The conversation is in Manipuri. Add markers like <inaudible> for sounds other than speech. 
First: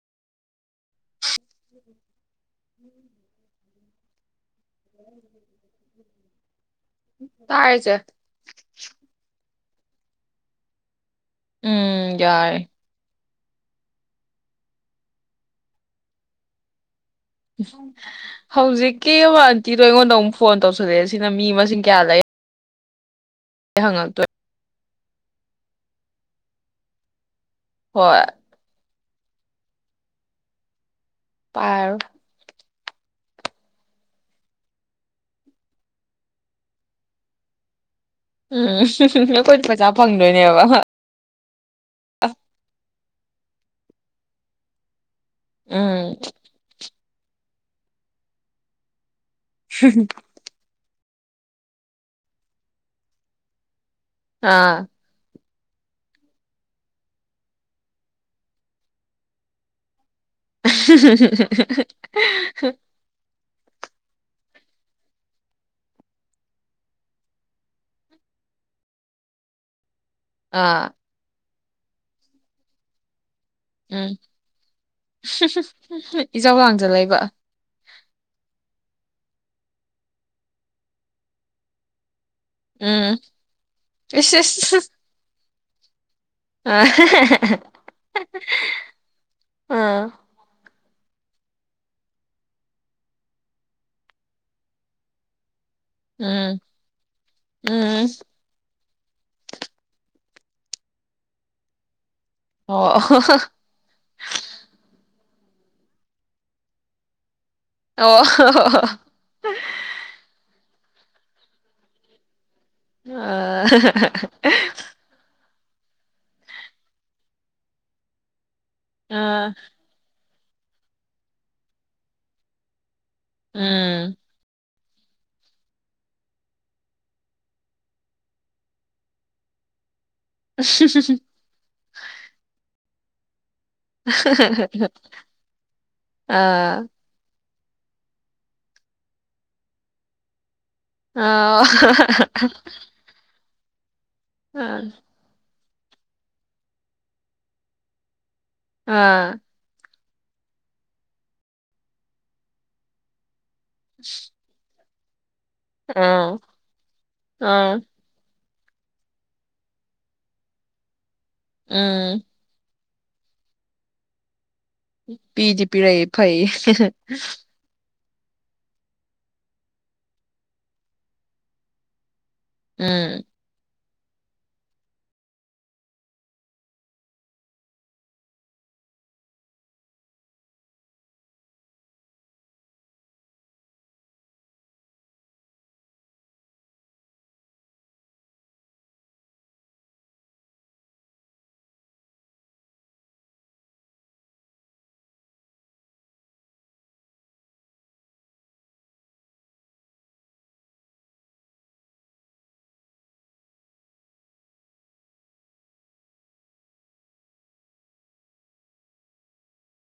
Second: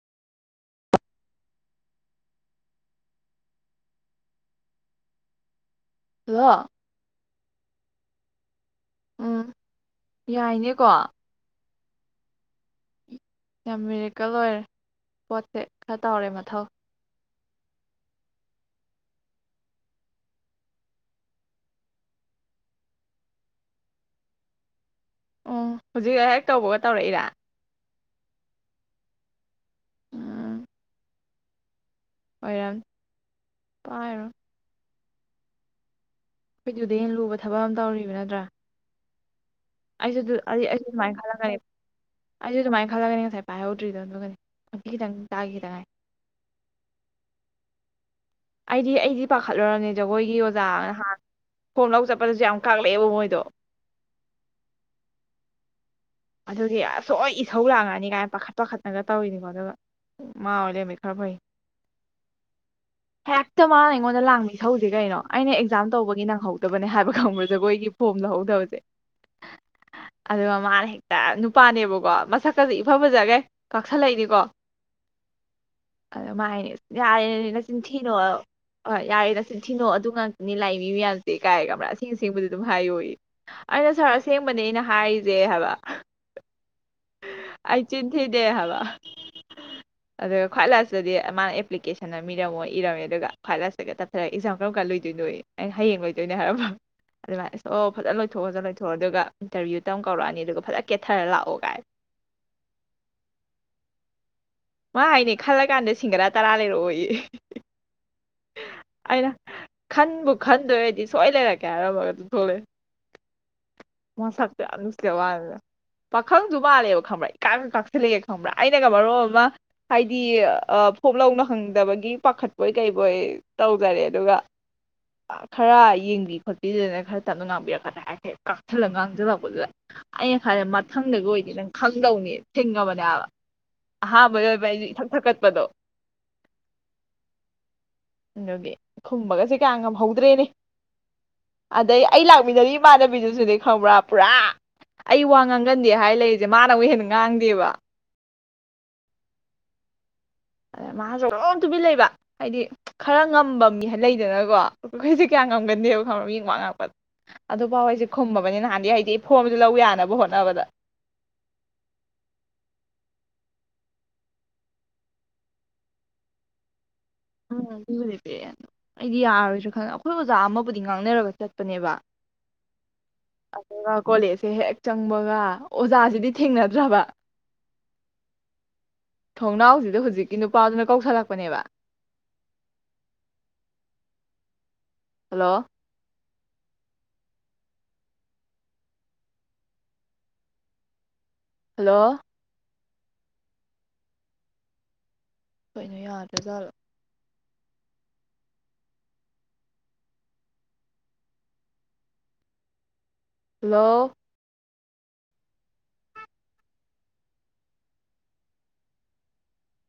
<inaudible> ꯍꯜꯂꯣ ꯇꯥꯏꯌꯦ ꯆꯦ ꯎꯝ ꯌꯥꯏꯅꯦꯀꯣ ꯎꯝ ꯌꯥꯏ ꯌꯥꯝ ꯃꯦꯔꯦꯀꯜ ꯑꯣꯏꯔꯦ ꯄꯣꯠꯁꯦ ꯈꯔ ꯇꯧꯔꯦ ꯃꯊꯧ ꯍꯧꯖꯤꯛꯀꯤ ꯑꯟꯇꯤꯗꯣ ꯑꯩꯉꯣꯟꯗ ꯑꯃꯨꯛ ꯐꯣꯟ ꯇꯧꯁꯜꯂꯛꯑꯦ ꯁꯤꯅ ꯃꯤ ꯃꯁꯤꯡ ꯀꯌꯥ ꯂꯩ ꯍꯪꯉꯛꯇꯣꯏ ꯑꯣ ꯍꯧꯖꯤꯛ ꯑꯩꯍꯦꯛ ꯇꯧꯕꯒ ꯇꯧꯔꯛꯏꯔꯥ ꯍꯣꯏ ꯎꯝ ꯄꯥꯏ <unintelligible> ꯑꯩꯈꯣꯏ ꯗꯨꯗꯩꯩ ꯍꯦꯟꯅꯥ ꯂꯨꯕ ꯊꯕꯛ ꯑꯃ ꯇꯧꯔꯤꯕ ꯅꯠꯇ꯭ꯔꯥ ꯎꯝ ꯄꯩꯁꯥ ꯑꯩꯁꯨꯗꯨꯗꯥ ꯐꯪꯗꯣꯏꯅꯦꯕ ꯑꯩꯁꯨ ꯑꯗꯨꯃꯥꯏꯅ ꯈꯜꯂꯥꯒꯅꯦ ꯑꯩꯁꯨ ꯑꯗꯨꯃꯥꯏꯅ ꯈꯜꯂꯥꯒꯅꯤ ꯉꯁꯥꯏ ꯄꯥꯏꯍꯧꯗ꯭ꯔꯤꯗꯣ ꯑꯗꯨꯒꯅꯦ ꯅꯨꯄꯤ ꯈꯤꯇꯪ ꯇꯥꯒꯦ ꯒꯥꯏ ꯎꯝ ꯑꯩꯗꯤ ꯑꯩꯗꯤ ꯄꯥꯈꯠꯂꯨꯨꯔꯕꯥꯅꯦ ꯖꯒꯣꯏꯒꯤ ꯑꯣꯖꯥ ꯅꯍꯥꯟ ꯐꯣꯟ ꯂꯧ ꯆꯠꯄꯗꯁꯨ ꯌꯥꯝ ꯀꯥꯛꯂꯛꯑꯦꯕ ꯃꯣꯏꯗꯣ ꯑꯥ ꯑꯗꯨꯒꯤ ꯁꯣꯏ ꯏꯁꯧ ꯂꯥꯛꯉꯛꯑꯥꯅꯤ ꯀꯥꯏꯅ ꯄꯥꯈꯠ ꯄꯥꯈꯠꯅꯒ ꯇꯧꯔꯤꯅꯤꯀꯣ ꯑꯗꯨꯒ ꯃꯥ ꯑꯣꯏ ꯂꯩꯔꯝꯃꯤ ꯈꯔ <unintelligible> ꯍꯦꯛꯇꯥ ꯃꯥꯅ ꯑꯩꯉꯣꯟꯗ ꯂꯥꯡꯕꯥ ꯏꯁꯧꯁꯦ ꯀꯩꯅꯣ ꯑꯩꯅ ꯑꯦꯛꯖꯥꯝ ꯇꯧꯕꯒꯤ ꯅꯪꯍꯧꯗꯕꯅꯦ ꯍꯥꯏꯕ ꯈꯪꯕ꯭ꯔ ꯖꯒꯣꯏꯒꯤ ꯐꯣꯝ ꯂꯥꯍꯧꯗꯕ <unintelligible> <inaudible> ꯑꯗꯨꯒꯥ ꯃꯥꯅ ꯑꯥ ꯍꯦꯛꯇ ꯅꯨꯄꯥꯅꯦꯕꯀꯣ ꯃꯁꯛꯀꯥꯖꯦ ꯏꯐ ꯐꯖꯥꯒꯩ ꯎꯝ ꯀꯥꯛꯁꯜꯂꯛꯏꯅꯤꯀꯣ ꯑꯗꯨꯒ ꯃꯥꯥ ꯏꯆꯥꯎ ꯍꯥꯏꯅꯦ ꯂꯥꯡꯖꯜꯂꯛꯏꯕ ꯌꯥꯔꯦ ꯆꯤꯟꯊꯤꯅꯣ ꯍꯣꯏ ꯌꯥꯔꯦ ꯅꯥꯆꯤꯟꯊꯤꯅꯣ ꯑꯗꯨ ꯉꯥꯛꯇꯅꯤ ꯂꯥꯛꯏꯕꯥ ꯃꯤꯃꯥꯌꯥꯝꯖꯦ ꯀꯥꯏꯅꯥꯀꯣ ꯑꯁꯦꯡ ꯑꯁꯦꯡꯕꯥꯗꯤ ꯑꯗꯨꯝ ꯎꯝ ꯍꯥꯏꯌꯣꯌꯦ ꯑꯩꯅ ꯁꯥꯔ ꯏꯁ ꯑꯁꯦꯡꯕꯅꯦ ꯏꯁ ꯑꯩꯅ ꯍꯥꯏꯔꯤꯁꯦ ꯍꯥꯏꯕ <unintelligible> ꯑꯩ ꯆꯤꯟꯊꯤꯗꯦ ꯍꯥꯕ ꯑꯥ ꯑꯗꯨꯒ ꯈ꯭ꯋꯥꯏ ꯂꯥꯁꯇꯗꯤ ꯃꯥꯅ ꯑꯦꯄ꯭ꯂꯤꯀꯦꯁꯟ ꯑꯃꯥ ꯏꯔꯝꯃꯣ ꯏꯔꯝꯃꯦ ꯑꯗꯨꯒ ꯈ꯭ꯋꯥꯏ ꯂꯥꯁꯇꯒ ꯇꯞꯊꯔꯒ ꯑꯦꯛꯖꯥꯝ ꯀꯔꯝ ꯀꯥꯟ ꯂꯣꯏꯗꯣꯏꯅꯣꯌꯦ ꯑꯩꯅ ꯍꯌꯦꯡ ꯂꯣꯏꯗꯣꯏꯅꯦ ꯎꯝ ꯍꯥꯏꯔꯝꯝꯕ ꯑꯗꯨ ꯃꯥꯅ ꯑꯁ ꯑꯣ ꯎꯝ ꯐꯖꯅꯥ ꯂꯣꯏꯊꯣꯛꯑꯣ ꯂꯣꯢꯊꯣꯛꯑꯣ ꯑꯗꯨꯒ ꯏꯟꯇꯔꯚꯤꯌꯨ ꯗꯥ ꯀꯧꯔꯛꯑꯅꯤ ꯑꯗꯨꯒ ꯐꯖꯥꯅ ꯀꯦꯊꯔꯥ ꯂꯥꯛꯑꯣꯒꯥꯏ ꯑꯣ ꯃꯥ ꯍꯥꯏꯅꯦ ꯈꯜꯂꯥ ꯀꯥꯟꯗ ꯁꯤꯡꯒꯔꯥ ꯇꯔꯥ ꯂꯩꯔꯛꯑꯣꯌꯦ ꯑꯣ ꯑꯩꯅ ꯈꯟꯕꯨ ꯈꯟꯗꯣꯏ ꯑꯣꯏꯔꯗꯤ ꯁꯣꯏ ꯂꯩꯔꯛꯀꯦ ꯍꯥꯏꯔꯝꯃꯒꯥ ꯑꯗꯨꯝ ꯑꯥ ꯊꯣꯛꯂꯛꯑꯦ ꯃꯁꯛꯇꯣ ꯌꯥꯝ ꯅꯨꯡꯁꯤ ꯄꯥꯈꯪꯁꯨ ꯃꯥꯜꯂꯦꯕ ꯈꯪꯕ꯭ꯔꯥ ꯏꯀꯥꯛꯁꯨ ꯀꯥꯛꯁꯤꯜꯂꯛꯑꯦ ꯈꯪꯕ꯭ꯔꯥ ꯑꯩꯅꯒ ꯃꯔꯣꯟ ꯑꯃꯥ ꯑꯥ ꯍꯥꯏꯗꯤ ꯐꯣꯞ ꯂꯧꯅ ꯅꯪꯗꯕꯒꯤ ꯄꯥꯈꯠꯄꯣꯏ ꯀꯩꯕꯣꯏ ꯇꯧꯖꯔꯦ ꯎꯝ ꯑꯗꯨꯒ <unintelligible> ꯈꯔ ꯌꯦꯡꯕꯤ ꯈꯣꯠꯄꯤꯗꯅ ꯈꯔ ꯇꯞꯅꯥ ꯉꯥꯡꯕꯤꯔꯛꯀꯗꯔꯥ ꯍꯥꯏꯔꯥ ꯀꯥꯛꯁꯜꯂꯒ ꯉꯥꯡꯖꯤꯜꯂꯛꯄꯗꯨꯗꯤ ꯑꯩꯅ ꯈꯜꯂꯦ ꯃꯊꯪꯗꯥꯒ ꯑꯣꯏꯗꯤ ꯅꯪ ꯈꯪꯗꯧꯅꯦ ꯊꯦꯡꯅꯕꯗꯥ ꯑꯍꯥꯥꯟꯕꯒ ꯑꯣꯏ ꯏꯊꯛ ꯊꯛꯀꯠꯄꯗꯣ ꯑꯥ ꯑꯗꯨꯒꯤ ꯈꯨꯝꯕꯒꯥꯁꯦ ꯀꯌꯥ ꯉꯝꯍꯧꯗ꯭ꯔꯦ ꯑꯥ ꯑꯗꯩ ꯑꯩ ꯂꯥꯛꯃꯤꯟꯅꯔꯤ ꯏꯃꯥꯟꯅꯕꯤꯗꯨꯁꯨꯅꯦ ꯈꯪꯕ꯭ꯔꯥ ꯄꯨꯔꯥ ꯍꯥ ꯑꯩ ꯋꯥ ꯉꯥꯡꯒꯟꯗꯦ ꯍꯥꯏ ꯂꯩꯔꯤꯁꯦ ꯃꯥꯅ ꯑꯃꯨꯛ ꯍꯦꯟꯅ ꯉꯥꯡꯗꯦꯕ ꯑꯥ ꯑꯗꯩ ꯃꯥꯁꯨ ꯗꯨꯝ ꯇꯨꯃꯤꯟ ꯂꯩꯕ ꯍꯥꯏꯗꯤ ꯈꯔꯥ ꯉꯝꯕꯥ ꯃꯤ ꯂꯩꯗꯅꯀꯣ ꯑꯈꯣꯏꯗꯤ ꯀꯌꯥ ꯉꯝꯒꯟꯗꯦꯕꯥ ꯈꯪꯕꯔꯥ ꯑꯥ ꯃꯤ ꯋꯥ ꯉꯥꯡꯉꯛꯄꯗꯥ ꯑꯗꯣ ꯑꯥ ꯈꯨꯝꯃꯕꯅꯤ ꯅꯍꯥꯟꯗꯤ ꯍꯥꯏꯗꯤ ꯐꯣꯏꯕꯗꯨ ꯂꯧ ꯌꯥꯅꯕ ꯍꯣꯠꯅꯕꯗ ꯎꯝ ꯄꯤꯗꯤ ꯄꯤꯔꯑꯦ ꯐꯩ <unintelligible> ꯑꯩꯗꯤ ꯌꯥꯔꯣꯏꯁꯨ ꯈꯪ ꯑꯩꯈꯣꯏ ꯑꯣꯖꯥ ꯑꯃꯕꯨꯗꯤ ꯉꯥꯡꯅꯔꯒ ꯆꯠꯄꯅꯦꯕ ꯎꯝ ꯑꯗꯨꯒ ꯀꯣꯂꯦꯖꯁꯦ ꯍꯦꯛ ꯆꯪꯕꯒ ꯑꯣꯖꯥꯁꯤꯗꯤ ꯊꯦꯡꯅꯗ꯭ꯔꯕ ꯊꯣꯡꯅꯥꯎꯁꯤꯗ ꯍꯧꯖꯤꯛꯀꯤ ꯅꯨꯄꯥꯗꯨꯅ ꯀꯧꯁꯜꯂꯛꯄꯅꯦꯕ ꯍꯜꯂꯣ ꯍꯜꯂꯣ ꯀꯩꯅꯣ ꯌꯥꯗ꯭ꯔꯥ ꯖꯥꯠꯂꯣ ꯍꯜꯂꯣ